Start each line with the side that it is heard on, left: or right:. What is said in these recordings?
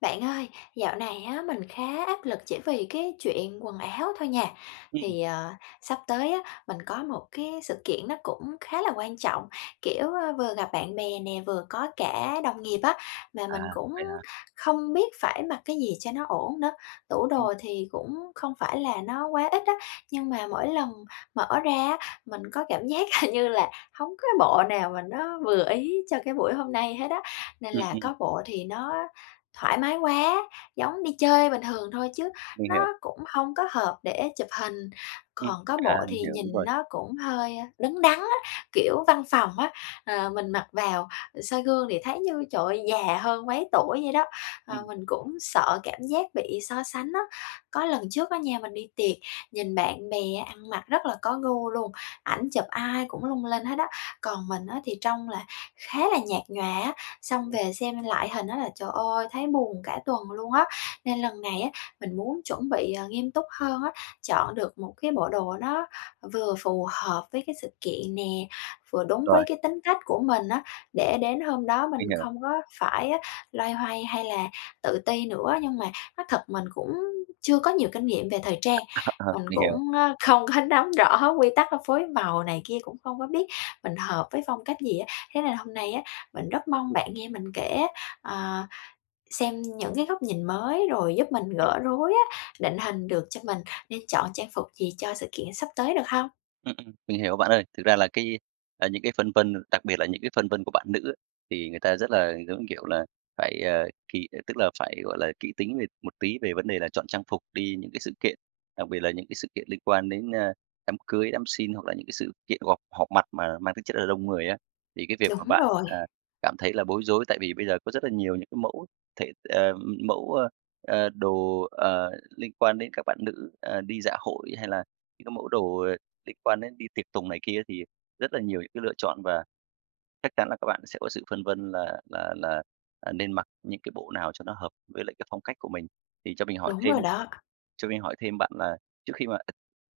left: Bạn ơi, dạo này á, mình khá áp lực chỉ vì cái chuyện quần áo thôi nha.
right: Ừm.
left: Thì, ờ, sắp tới á, mình có một cái sự kiện nó cũng khá là quan trọng, kiểu, ơ, vừa gặp bạn bè nè, vừa có cả đồng nghiệp á, mà
right: À,
left: mình cũng
right: vậy hả?
left: không biết phải mặc cái gì cho nó ổn nữa. Tủ
right: Ừm.
left: đồ thì cũng không phải là nó quá ít á, nhưng mà mỗi lần mở ra á, mình có cảm giác hình như là hông có cái bộ nào mà nó vừa ý cho cái buổi hôm nay hết á. Nên
right: Ừm,
left: là
right: ừm.
left: có bộ thì nó thoải mái quá, giống đi chơi bình thường thôi chứ
right: Mình
left: nó
right: hiểu.
left: cũng hông có hợp để chụp hình,
right: Ừm,
left: còn có
right: à,
left: bộ
right: mình
left: thì
right: hiểu, đúng
left: nhìn
right: rồi.
left: nó cũng hơi, ơ, đứng đắn á, kiểu, văn phòng á, ờ, mình mặc vào, ừ, soi gương thì thấy như, trời ơi, già hơn mấy tuổi vậy đó. Ờ,
right: Ừm.
left: mình cũng sợ cảm giác bị so sánh á, có lần trước á nha, mình đi tiệc, nhìn bạn bè ăn mặc rất là có gu luôn, ảnh chụp ai cũng lung linh hết á. Còn mình á thì trông là khá là nhạt nhòa á, xong
right: Ừm.
left: về xem lại hình á là, trời ơi, thấy buồn cả tuần luôn á. Nên lần này á, mình muốn chuẩn bị, ờ, nghiêm túc hơn á, chọn được một cái bộ đồ nó vừa phù hợp với cái sự kiện nè, vừa đúng với
right: Rồi.
left: cái tính cách của mình á, để đến hôm đó mình
right: Mình hiểu.
left: không có phải á, loay hoay hay là tự ti nữa. Nhưng mà nói thật mình cũng chưa có nhiều kinh nghiệm về thời trang,
right: [unintelligible] Ờ,
left: mình
right: mình hiểu.
left: cũng, ơ, không có nắm rõ quy tắc phối màu này kia, cũng không có biết mình hợp với phong cách gì á. Thế nên hôm nay á, mình rất mong bạn nghe mình kể á, ờ, xem những cái góc nhìn mới, rồi giúp mình
right: Ừm.
left: gỡ rối á, định hình được cho mình nên chọn trang phục gì cho sự kiện sắp tới được hông?
right: Ừm, ừm. Mình hiểu bạn ơi, thực ra là cái, à, những cái phân vân, đặc biệt là những cái phân vân của bạn nữ á, thì người ta rất là, giống kiểu là, phải, à, kỹ, à, tức là phải, gọi là, kỹ tính về một tí về vấn đề là chọn trang phục đi những cái sự kiện, đặc biệt là những cái sự kiện liên quan đến, a, đám cưới, đám xin hoặc là những cái sự kiện gộp họp mặt mà mang tính chất là đông người á. Thì cái việc mà
left: Đúng
right: bạn,
left: rồi.
right: à, cảm thấy là bối rối, tại vì bây giờ có rất là nhiều những cái mẫu thể ừm, mẫu, a, a, đồ, ờ, liên quan đến các bạn nữ, à, đi dạ hội hay là những cái mẫu đồ, ờ, liên quan đến đi tiệc tùng này kia thì rất là nhiều những cái lựa chọn. Và chắc chắn là các bạn sẽ có sự phân vân là là là, à, nên mặc những cái bộ nào cho nó hợp với lại cái phong cách của mình. Thì cho mình hỏi
left: Đúng rồi
right: thêm
left: đó.
right: cho mình hỏi thêm bạn là trước khi mà,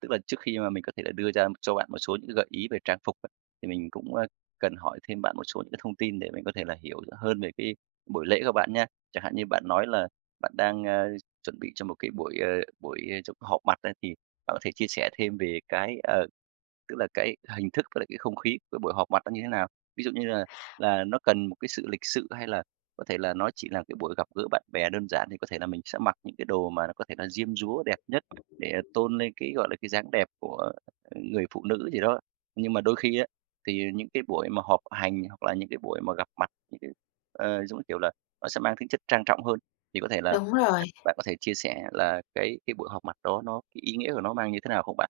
right: tức là trước khi mà mình có thể là đưa ra cho bạn một số những cái gợi ý về trang phục, [unintelligible] thì mình cũng, a, cần hỏi thêm bạn một số những cái thông tin để mình có thể là hiểu rõ hơn về cái buổi lễ của bạn nha. Chẳng hạn như bạn nói là bạn đang, a, chuẩn bị cho một cái buổi, ờ, buổi chụp họp mặt á thì bạn có thể chia sẻ thêm về cái, ờ, tức là cái hình thức với lại cái không khí cái buổi họp mặt đó như thế nào? Ví dụ như là là nó cần một cái sự lịch sự hay là có thể là nó chỉ là cái buổi gặp gỡ bạn bè đơn giản, thì có thể là mình sẽ mặc những cái đồ mà nó có thể là diêm dúa đẹp nhất để tôn lên cái, gọi là, cái dáng đẹp của người phụ nữ gì đó. Nhưng mà đôi khi á, thì những cái buổi mà họp hành hoặc là những cái buổi mà gặp mặt những cái, ờ, giống như kiểu là, nó sẽ mang tính chất trang trọng hơn, thì có thể là
left: Đúng rồi.
right: [unintelligible] bạn có thể chia sẻ là cái cái buổi họp mặt đó nó cái ý nghĩa của nó mang như thế nào không bạn?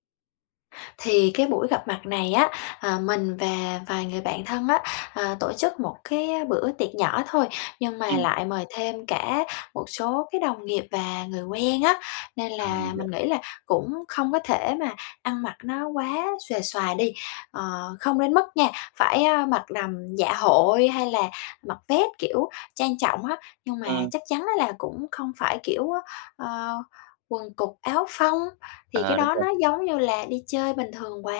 left: Thì cái buổi gặp mặt này á, ờ, mình và vài người bạn thân á, ờ, tổ chức một cái bữa tiệc nhỏ thôi. Nhưng mà
right: Ừm
left: lại mời thêm cả một số cái đồng nghiệp và người quen á, nên
right: À, mình
left: là
right: hiểu.
left: mình nghĩ là cũng không có thể mà ăn mặc nó quá xuề xòa đi. Ờ, không đến mức nha, phải, a, mặc đầm dạ hội hay là mặc vét, kiểu, trang trọng á. Nhưng mà
right: Ừm.
left: chắc chắn á là cũng không phải, kiểu á, ơ, quần cụt, áo phông, thì
right: À,
left: cái
right: đúng
left: đó
right: rồi.
left: nó giống như là đi chơi bình thường quá.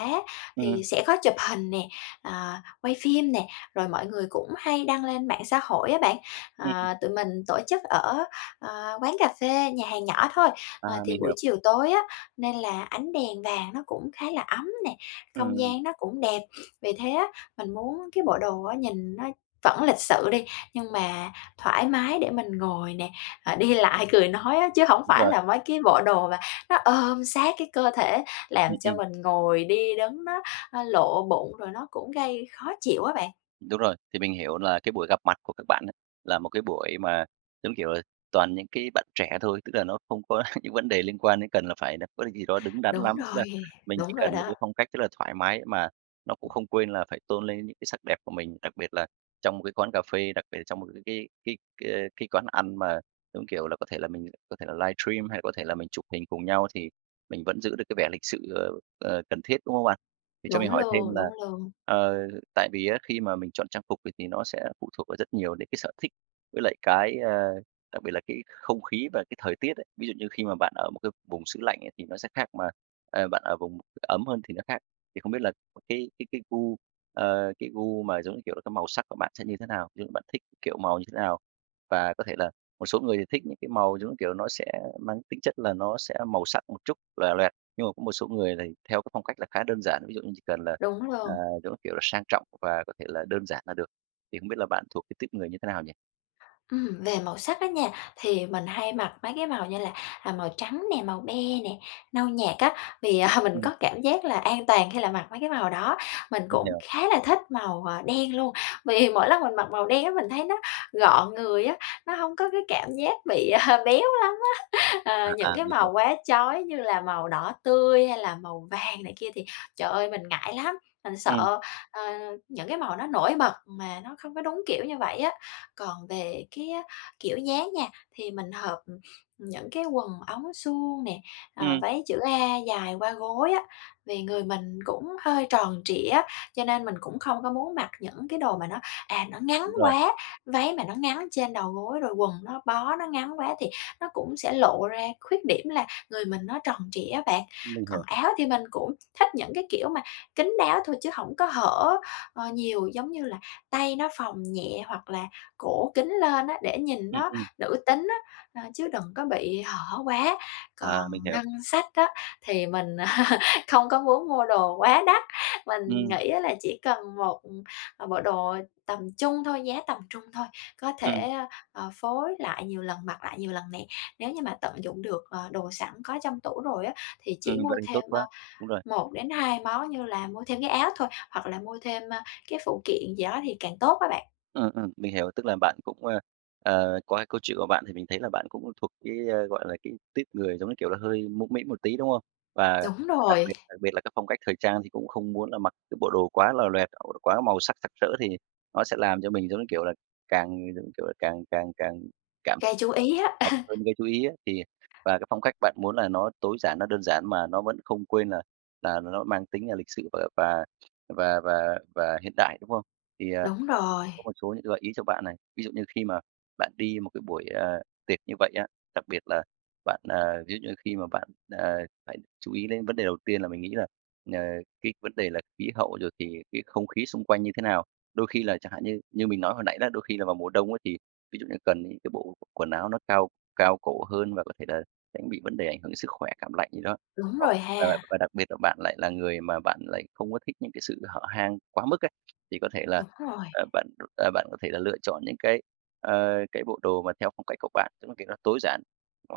right: Ừm.
left: Thì sẽ có chụp hình nè, à, quay phim nè, rồi mọi người cũng hay đăng lên mạng xã hội á bạn.
right: [unintelligible]
left: Ờ, tụi mình tổ chức ở, ờ, quán cà phê, nhà hàng nhỏ thôi.
right: À,
left: Ờ, thì
right: mình hiểu.
left: buổi chiều tối á, nên là ánh đèn vàng nó cũng khá là ấm nè,
right: Ừm,
left: không
right: ừm.
left: gian nó cũng đẹp. Vì thế á, mình muốn cái bộ đồ á nhìn nó vẫn lịch sự đi, nhưng mà thoải mái để mình ngồi nè, à, đi lại, cười nói á, chứ hổng
right: Đúng
left: phải
right: rồi.
left: là mấy cái bộ đồ mà nó ôm sát cái cơ thể
right: Ừm,
left: làm cho
right: ừm.
left: mình ngồi, đi, đứng nó, a, lộ bụng, rồi nó cũng gây khó chịu á bạn.
right: Đúng rồi, thì mình hiểu là cái buổi gặp mặt của các bạn ấy, là một cái buổi mà giống, kiểu là, toàn những cái bạn trẻ thôi, tức là nó không có những vấn đề liên quan đến cần là phải là có gì đó đứng đắn
left: Đúng
right: lắm. Tức
left: rồi,
right: là mình
left: đúng
right: chỉ
left: rồi
right: cần một cái
left: đó.
right: phong cách rất là thoải mái, mà nó cũng không quên là phải tôn lên những cái sắc đẹp của mình. Đặc biệt là trong một cái quán cà phê, đặc biệt là trong một cái cái cái cái cái quán ăn mà giống, kiểu là, có thể là mình có thể là livestream, hay là có thể là mình chụp hình cùng nhau thì mình vẫn giữ được cái vẻ lịch sự, ờ, ờ, cần thiết, đúng hông bạn? Thì cho mình
left: Đúng
right: hỏi thêm
left: luôn,
right: là,
left: đúng luôn.
right: ờ, tại vì á khi mà mình chọn trang phục thì thì nó sẽ phụ thuộc vào rất nhiều những cái sở thích, với lại cái, a, đặc biệt là cái không khí và cái thời tiết ấy. Ví dụ như khi mà bạn ở một cái vùng xứ lạnh ấy thì nó sẽ khác, mà, ờ, bạn ở vùng ấm hơn thì nó khác. Thì không biết là cái cái cái gu, ờ, cái gu mà giống như, kiểu là, cái màu sắc của bạn sẽ như thế nào? Ví dụ như bạn thích, kiểu, màu như thế nào? Và có thể là một số người thì thích những cái màu giống, như kiểu, nó sẽ mang tính chất là nó sẽ màu sắc một chút, lòe loẹt. Nhưng mà có một số người thì theo cái phong cách là khá đơn giản, ví dụ như chỉ cần là,
left: Đúng
right: à,
left: luôn.
right: giống kiểu là, sang trọng và có thể là đơn giản là được. Thì không biết là bạn thuộc cái tuýp người như thế nào nhỉ?
left: Ừm, về màu sắc á nha, thì mình hay mặc mấy cái màu như là, à, màu trắng nè, màu be nè, nâu nhạt á, vì, à, mình
right: Ừm.
left: có cảm giác là an toàn khi là mặc mấy cái màu đó. Mình
right: Mình
left: cũng
right: hiểu.
left: khá là thích màu, à, đen luôn. Vì mỗi lần mình mặc màu đen á, mình thấy nó gọn người á, nó hông có cái cảm giác bị, à, béo lắm á. Ờ,
right: À,
left: những
right: à,
left: cái
right: mình
left: màu
right: hiểu.
left: quá chói như là màu đỏ tươi, hay là màu vàng này kia thì trời ơi, mình ngại lắm, mình
right: Ừm.
left: sợ, ờ, những cái màu nó nổi bật mà nó không có đúng kiểu như vậy á. Còn về cái á kiểu dáng nha, thì mình hợp, ừm, những cái quần ống suông nè, à,
right: Ừm.
left: váy chữ A dài qua gối á, vì người mình cũng hơi tròn trịa á, cho nên mình cũng không có muốn mặc những cái đồ mà nó, à, nó ngắn
right: Đúng rồi.
left: quá. Váy mà nó ngắn trên đầu gối, rồi quần nó bó nó ngắn quá thì nó cũng sẽ lộ ra khuyết điểm là người mình nó tròn trịa á bạn.
right: Mình
left: Còn
right: hiểu.
left: áo thì mình cũng thích những cái kiểu mà kín đáo thôi chứ hổng có hở, ờ, nhiều giống như là tay nó phồng nhẹ, hoặc là cổ kín lên á, để nhìn
right: Ừm,
left: nó
right: ừm.
left: nữ tính á, à, chứ đừng có bị hở quá.
right: À,
left: Còn
right: mình hiểu.
left: ngân sách á thì mình không có muốn mua đồ quá đắt, mình
right: Ừm.
left: nghĩ á là chỉ cần một, ừm, bộ đồ tầm trung thôi, giá tầm trung thôi, có thể,
right: Ừm.
left: a, ờ, phối lại nhiều lần, mặc lại nhiều lần nè. Nếu như mà tận dụng được, ờ, đồ sẵn có trong tủ rồi á, thì
right: Ừm,
left: chỉ mua
right: vậy thì tốt
left: thêm, a,
right: quá, đúng rồi.
left: 1-2 món như là mua thêm cái áo thôi, hoặc là mua thêm, a, cái phụ kiện gì đó thì càng tốt á bạn.
right: Ừ, ừ, mình hiểu, tức là bạn cũng, a, ờ, qua cái câu chuyện của bạn thì mình thấy là bạn cũng thuộc cái, a, gọi là, cái tuýp người, giống như, kiểu là, hơi mũm mĩm một tí, đúng không? Và
left: Đúng
right: đặc
left: rồi.
right: biệt đặc biệt là cái phong cách thời trang thì cũng không muốn là mặc cái bộ đồ quá lòe loẹt [unintelligible] quá màu sắc sặc sỡ thì nó sẽ làm cho mình giống như, kiểu là, càng, giống như, kiểu là, càng càng càng cảm
left: Gây chú ý á.
right: mập hơn gây chú ý á. Thì và cái phong cách bạn muốn là nó tối giản, nó đơn giản mà nó vẫn không quên là là nó nó mang tính là lịch sự và và và và và hiện đại, đúng không? Thì, à,
left: Đúng rồi.
right: có một số những cái gợi ý cho bạn này, ví dụ như khi mà bạn đi một cái buổi, ờ, tiệc như vậy á. Đặc biệt là bạn, à, ví dụ như khi mà bạn, à, phải chú ý đến vấn đề đầu tiên là mình nghĩ là, ờ, cái vấn đề là khí hậu, rồi thì cái không khí xung quanh như thế nào. Đôi khi là chẳng hạn như như mình nói hồi nãy đó, đôi khi là vào mùa đông á thì, ví dụ như cần những cái bộ quần áo nó cao cao cổ hơn và có thể là tránh bị vấn đề ảnh hưởng đến sức khỏe cảm lạnh gì đó.
left: Đúng
right: Hoặc
left: rồi
right: và và
left: ha.
right: và đặc biệt là bạn lại là người mà bạn lại không có thích những cái sự hở hang quá mức ấy, thì có thể là,
left: Đúng rồi.
right: ờ, bạn, ờ, bạn có thể là lựa chọn những cái, a, cái bộ đồ mà theo phong cách của bạn, tức là, kiểu, nó tối giản.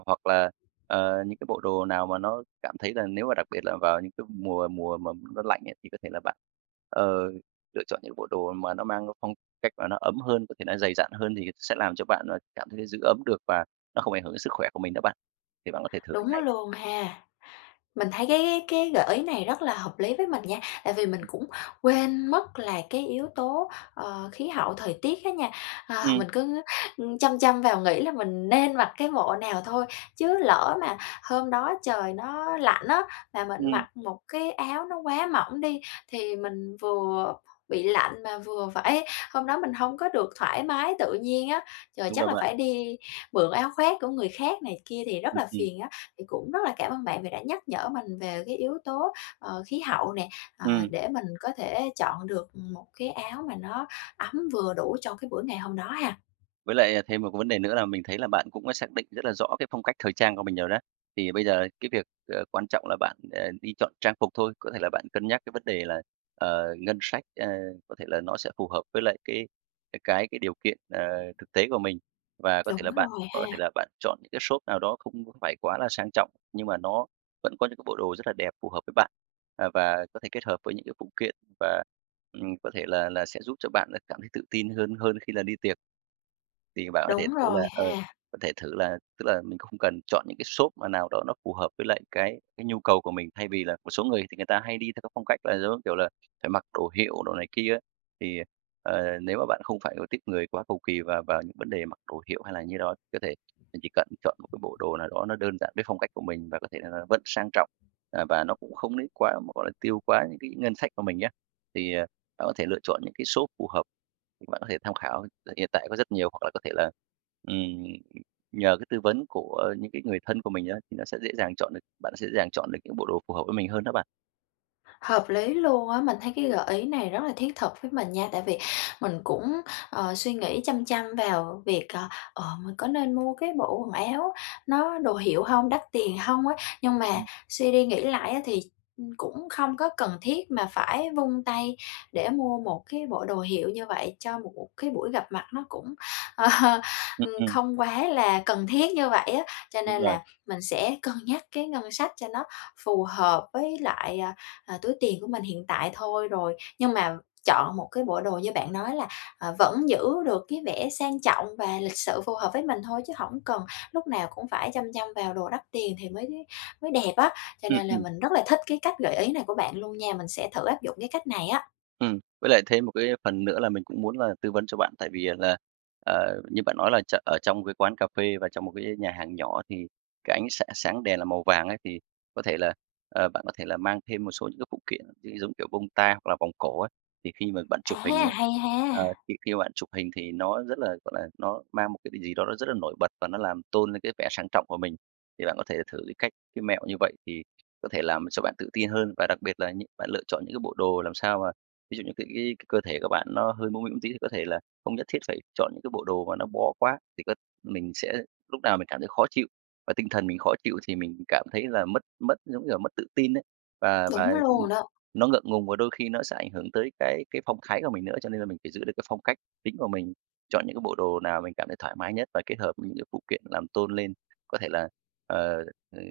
right: Hoặc là, ờ, những cái bộ đồ nào mà nó cảm thấy là nếu mà đặc biệt là vào những cái mùa mùa mà nó lạnh ấy, thì có thể là bạn, ờ, lựa chọn những bộ đồ mà nó mang cái phong cách mà nó ấm hơn, có thể nó dày dặn hơn thì sẽ làm cho bạn là cảm thấy giữ ấm được và nó không ảnh hưởng đến sức khỏe của mình đó bạn. Thì bạn có thể thử cách
left: Đúng
right: này.
left: luôn ha. Mình thấy cái cái cái gợi ý này rất là hợp lý với mình nha, tại vì mình cũng quên mất là cái yếu tố, ờ, khí hậu thời tiết á nha. Ờ,
right: Ừm.
left: mình cứ, ừm, chăm chăm vào nghĩ là mình nên mặc cái bộ nào thôi. Chứ lỡ mà hôm đó trời nó lạnh á, mà mình
right: Ừm.
left: mặc một cái áo nó quá mỏng đi, thì mình vừa bị lạnh, mà vừa phải hôm đó mình hông có được thoải mái tự nhiên á. Rồi
right: Đúng rồi
left: chắc là
right: bạn.
left: phải đi mượn áo khoác của người khác này kia thì rất
right: Ừm,
left: là
right: ừm.
left: phiền á. Thì cũng rất là cảm ơn bạn vì đã nhắc nhở mình về cái yếu tố, ờ, khí hậu nè, ờ,
right: Ừm.
left: để mình có thể chọn được một cái áo mà nó ấm vừa đủ cho cái buổi ngày hôm đó ha.
right: Với lại, à, thêm một cái vấn đề nữa là mình thấy là bạn cũng xác định rất là rõ cái phong cách thời trang của mình rồi đó. Thì bây giờ cái việc, ờ, quan trọng là bạn, ờ, đi chọn trang phục thôi. Có thể là bạn cân nhắc cái vấn đề là, ờ, ngân sách, ờ, có thể là nó sẽ phù hợp với lại cái cái cái cái điều kiện, ờ, thực tế của mình. Và có thể là
left: Đúng
right: bạn
left: rồi
right: có thể
left: ha.
right: là bạn chọn những cái shop nào đó không phải quá là sang trọng, nhưng mà nó vẫn có những cái bộ đồ rất là đẹp, phù hợp với bạn, à, và có thể kết hợp với những cái phụ kiện và, ừm, có thể là là sẽ giúp cho bạn là cảm thấy tự tin hơn hơn khi là đi tiệc. Thì bạn có thể
left: Đúng
right: thử là,
left: rồi
right: ờ,
left: ha.
right: có thể thử là tức là mình không cần chọn những cái shop mà nào đó nó phù hợp với lại cái cái nhu cầu của mình. Thay vì là một số người thì người ta hay đi theo cái phong cách là, giống như, kiểu là, phải mặc đồ hiệu đồ này kia á. Thì, ờ, ờ, nếu mà bạn không phải là tuýp người quá cầu kỳ vào vào những vấn đề mặc đồ hiệu hay là như đó, có thể chỉ cần chọn một cái bộ đồ nào đó nó đơn giản với phong cách của mình và có thể rằng là vẫn sang trọng. À, và nó cũng không đến quá, gọi là, tiêu quá những cái ngân sách của mình á. Thì, ờ, bạn có thể lựa chọn những cái shop phù hợp. Bạn có thể tham khảo hiện tại có rất nhiều hoặc là có thể là, ừm, nhờ cái tư vấn của những cái người thân của mình á, thì nó sẽ dễ dàng chọn được bạn sẽ dễ dàng chọn được những bộ đồ phù hợp với mình hơn đó bạn.
left: Hợp lý luôn á, mình thấy cái gợi ý này rất là thiết thực với mình nha, tại vì mình cũng, ờ, suy nghĩ chăm chăm vào việc, ờ, ờ, mình có nên mua cái bộ quần áo nó đồ hiệu hông, đắt tiền hông á. Nhưng mà
right: Ừm.
left: suy đi nghĩ lại á thì, ừm, cũng không có cần thiết mà phải vung tay để mua một cái bộ đồ hiệu như vậy cho một một cái buổi gặp mặt nó cũng, ờ,
right: Ừm,
left: ừm,
right: ừm.
left: không quá là cần thiết như vậy á. Cho
right: Đúng
left: nên
right: rồi.
left: là mình sẽ cân nhắc cái ngân sách cho nó phù hợp với lại, à, à, túi tiền của mình hiện tại thôi rồi. Nhưng mà chọn một cái bộ đồ như bạn nói là, ờ, vẫn giữ được cái vẻ sang trọng và lịch sự phù hợp với mình thôi, chứ hổng cần lúc nào cũng phải chăm chăm vào đồ đắt tiền thì mới mới đẹp á. Cho
right: Ừm,
left: nên là
right: ừm.
left: mình rất là thích cái cách gợi ý này của bạn luôn nha, mình sẽ thử áp dụng cái cách này á.
right: Ừm, với lại thêm một cái phần nữa là mình cũng muốn là tư vấn cho bạn tại vì, ờ, là, ờ, như bạn nói là tr ở trong cái quán cà phê và trong một cái nhà hàng nhỏ thì cái ánh sáng sáng đèn là màu vàng ấy thì có thể là, ờ, bạn có thể là mang thêm một số những cái phụ kiện gi giống kiểu bông tai hoặc là vòng cổ ấy. Thì khi mà bạn chụp
left: À,
right: hình ấy
left: hay
right: ờ,
left: ha.
right: thì khi bạn chụp hình thì nó rất là, gọi là, nó mang một cái gì đó nó rất là nổi bật và nó làm tôn lên cái vẻ sang trọng của mình. Thì bạn có thể thử cái cách, cái mẹo như vậy thì có thể làm cho bạn tự tin hơn. Và đặc biệt là những bạn lựa chọn những cái bộ đồ làm sao mà ví dụ như t ý cơ thể của bạn nó hơi mũm mĩm tí thì có thể là không nhất thiết phải chọn những cái bộ đồ mà nó bó quá thì cơ mình sẽ lúc nào mình cảm thấy khó chịu. Và tinh thần mình khó chịu thì mình cảm thấy là mất mất, giống như là, mất tự tin ấy và và,
left: Đúng
right: ừm,
left: luôn đó.
right: nó ngượng ngùng. Và đôi khi nó sẽ ảnh hưởng tới cái cái phong thái của mình nữa, cho nên là mình phải giữ được cái phong cách chính của mình, chọn những cái bộ đồ nào mình cảm thấy thoải mái nhất và kết hợp với những cái phụ kiện làm tôn lên có thể là, ờ, ờ,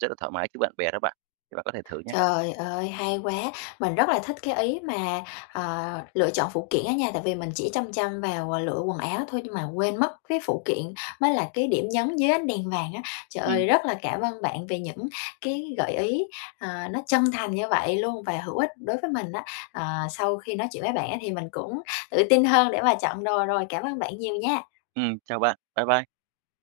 right: rất là thoải mái trước bạn bè đó bạn, thì bạn có thể thử nhá.
left: Trời ơi, hay quá, mình rất là thích cái ý mà, ờ, lựa chọn phụ kiện á nha, tại vì mình chỉ chăm chăm vào lựa quần áo thôi nhưng mà quên mất cái phụ kiện mới là cái điểm nhấn dưới ánh đèn vàng á. Trời
right: Ừm.
left: ơi, rất là cảm ơn bạn về những cái gợi ý, ờ, nó chân thành như vậy luôn và hữu ích đối với mình á. Ờ, sau khi nói chuyện với bạn á thì mình cũng tự tin hơn để mà chọn đồ rồi, cảm ơn bạn nhiều nha.
right: Ừm, chào bạn. Bye bye.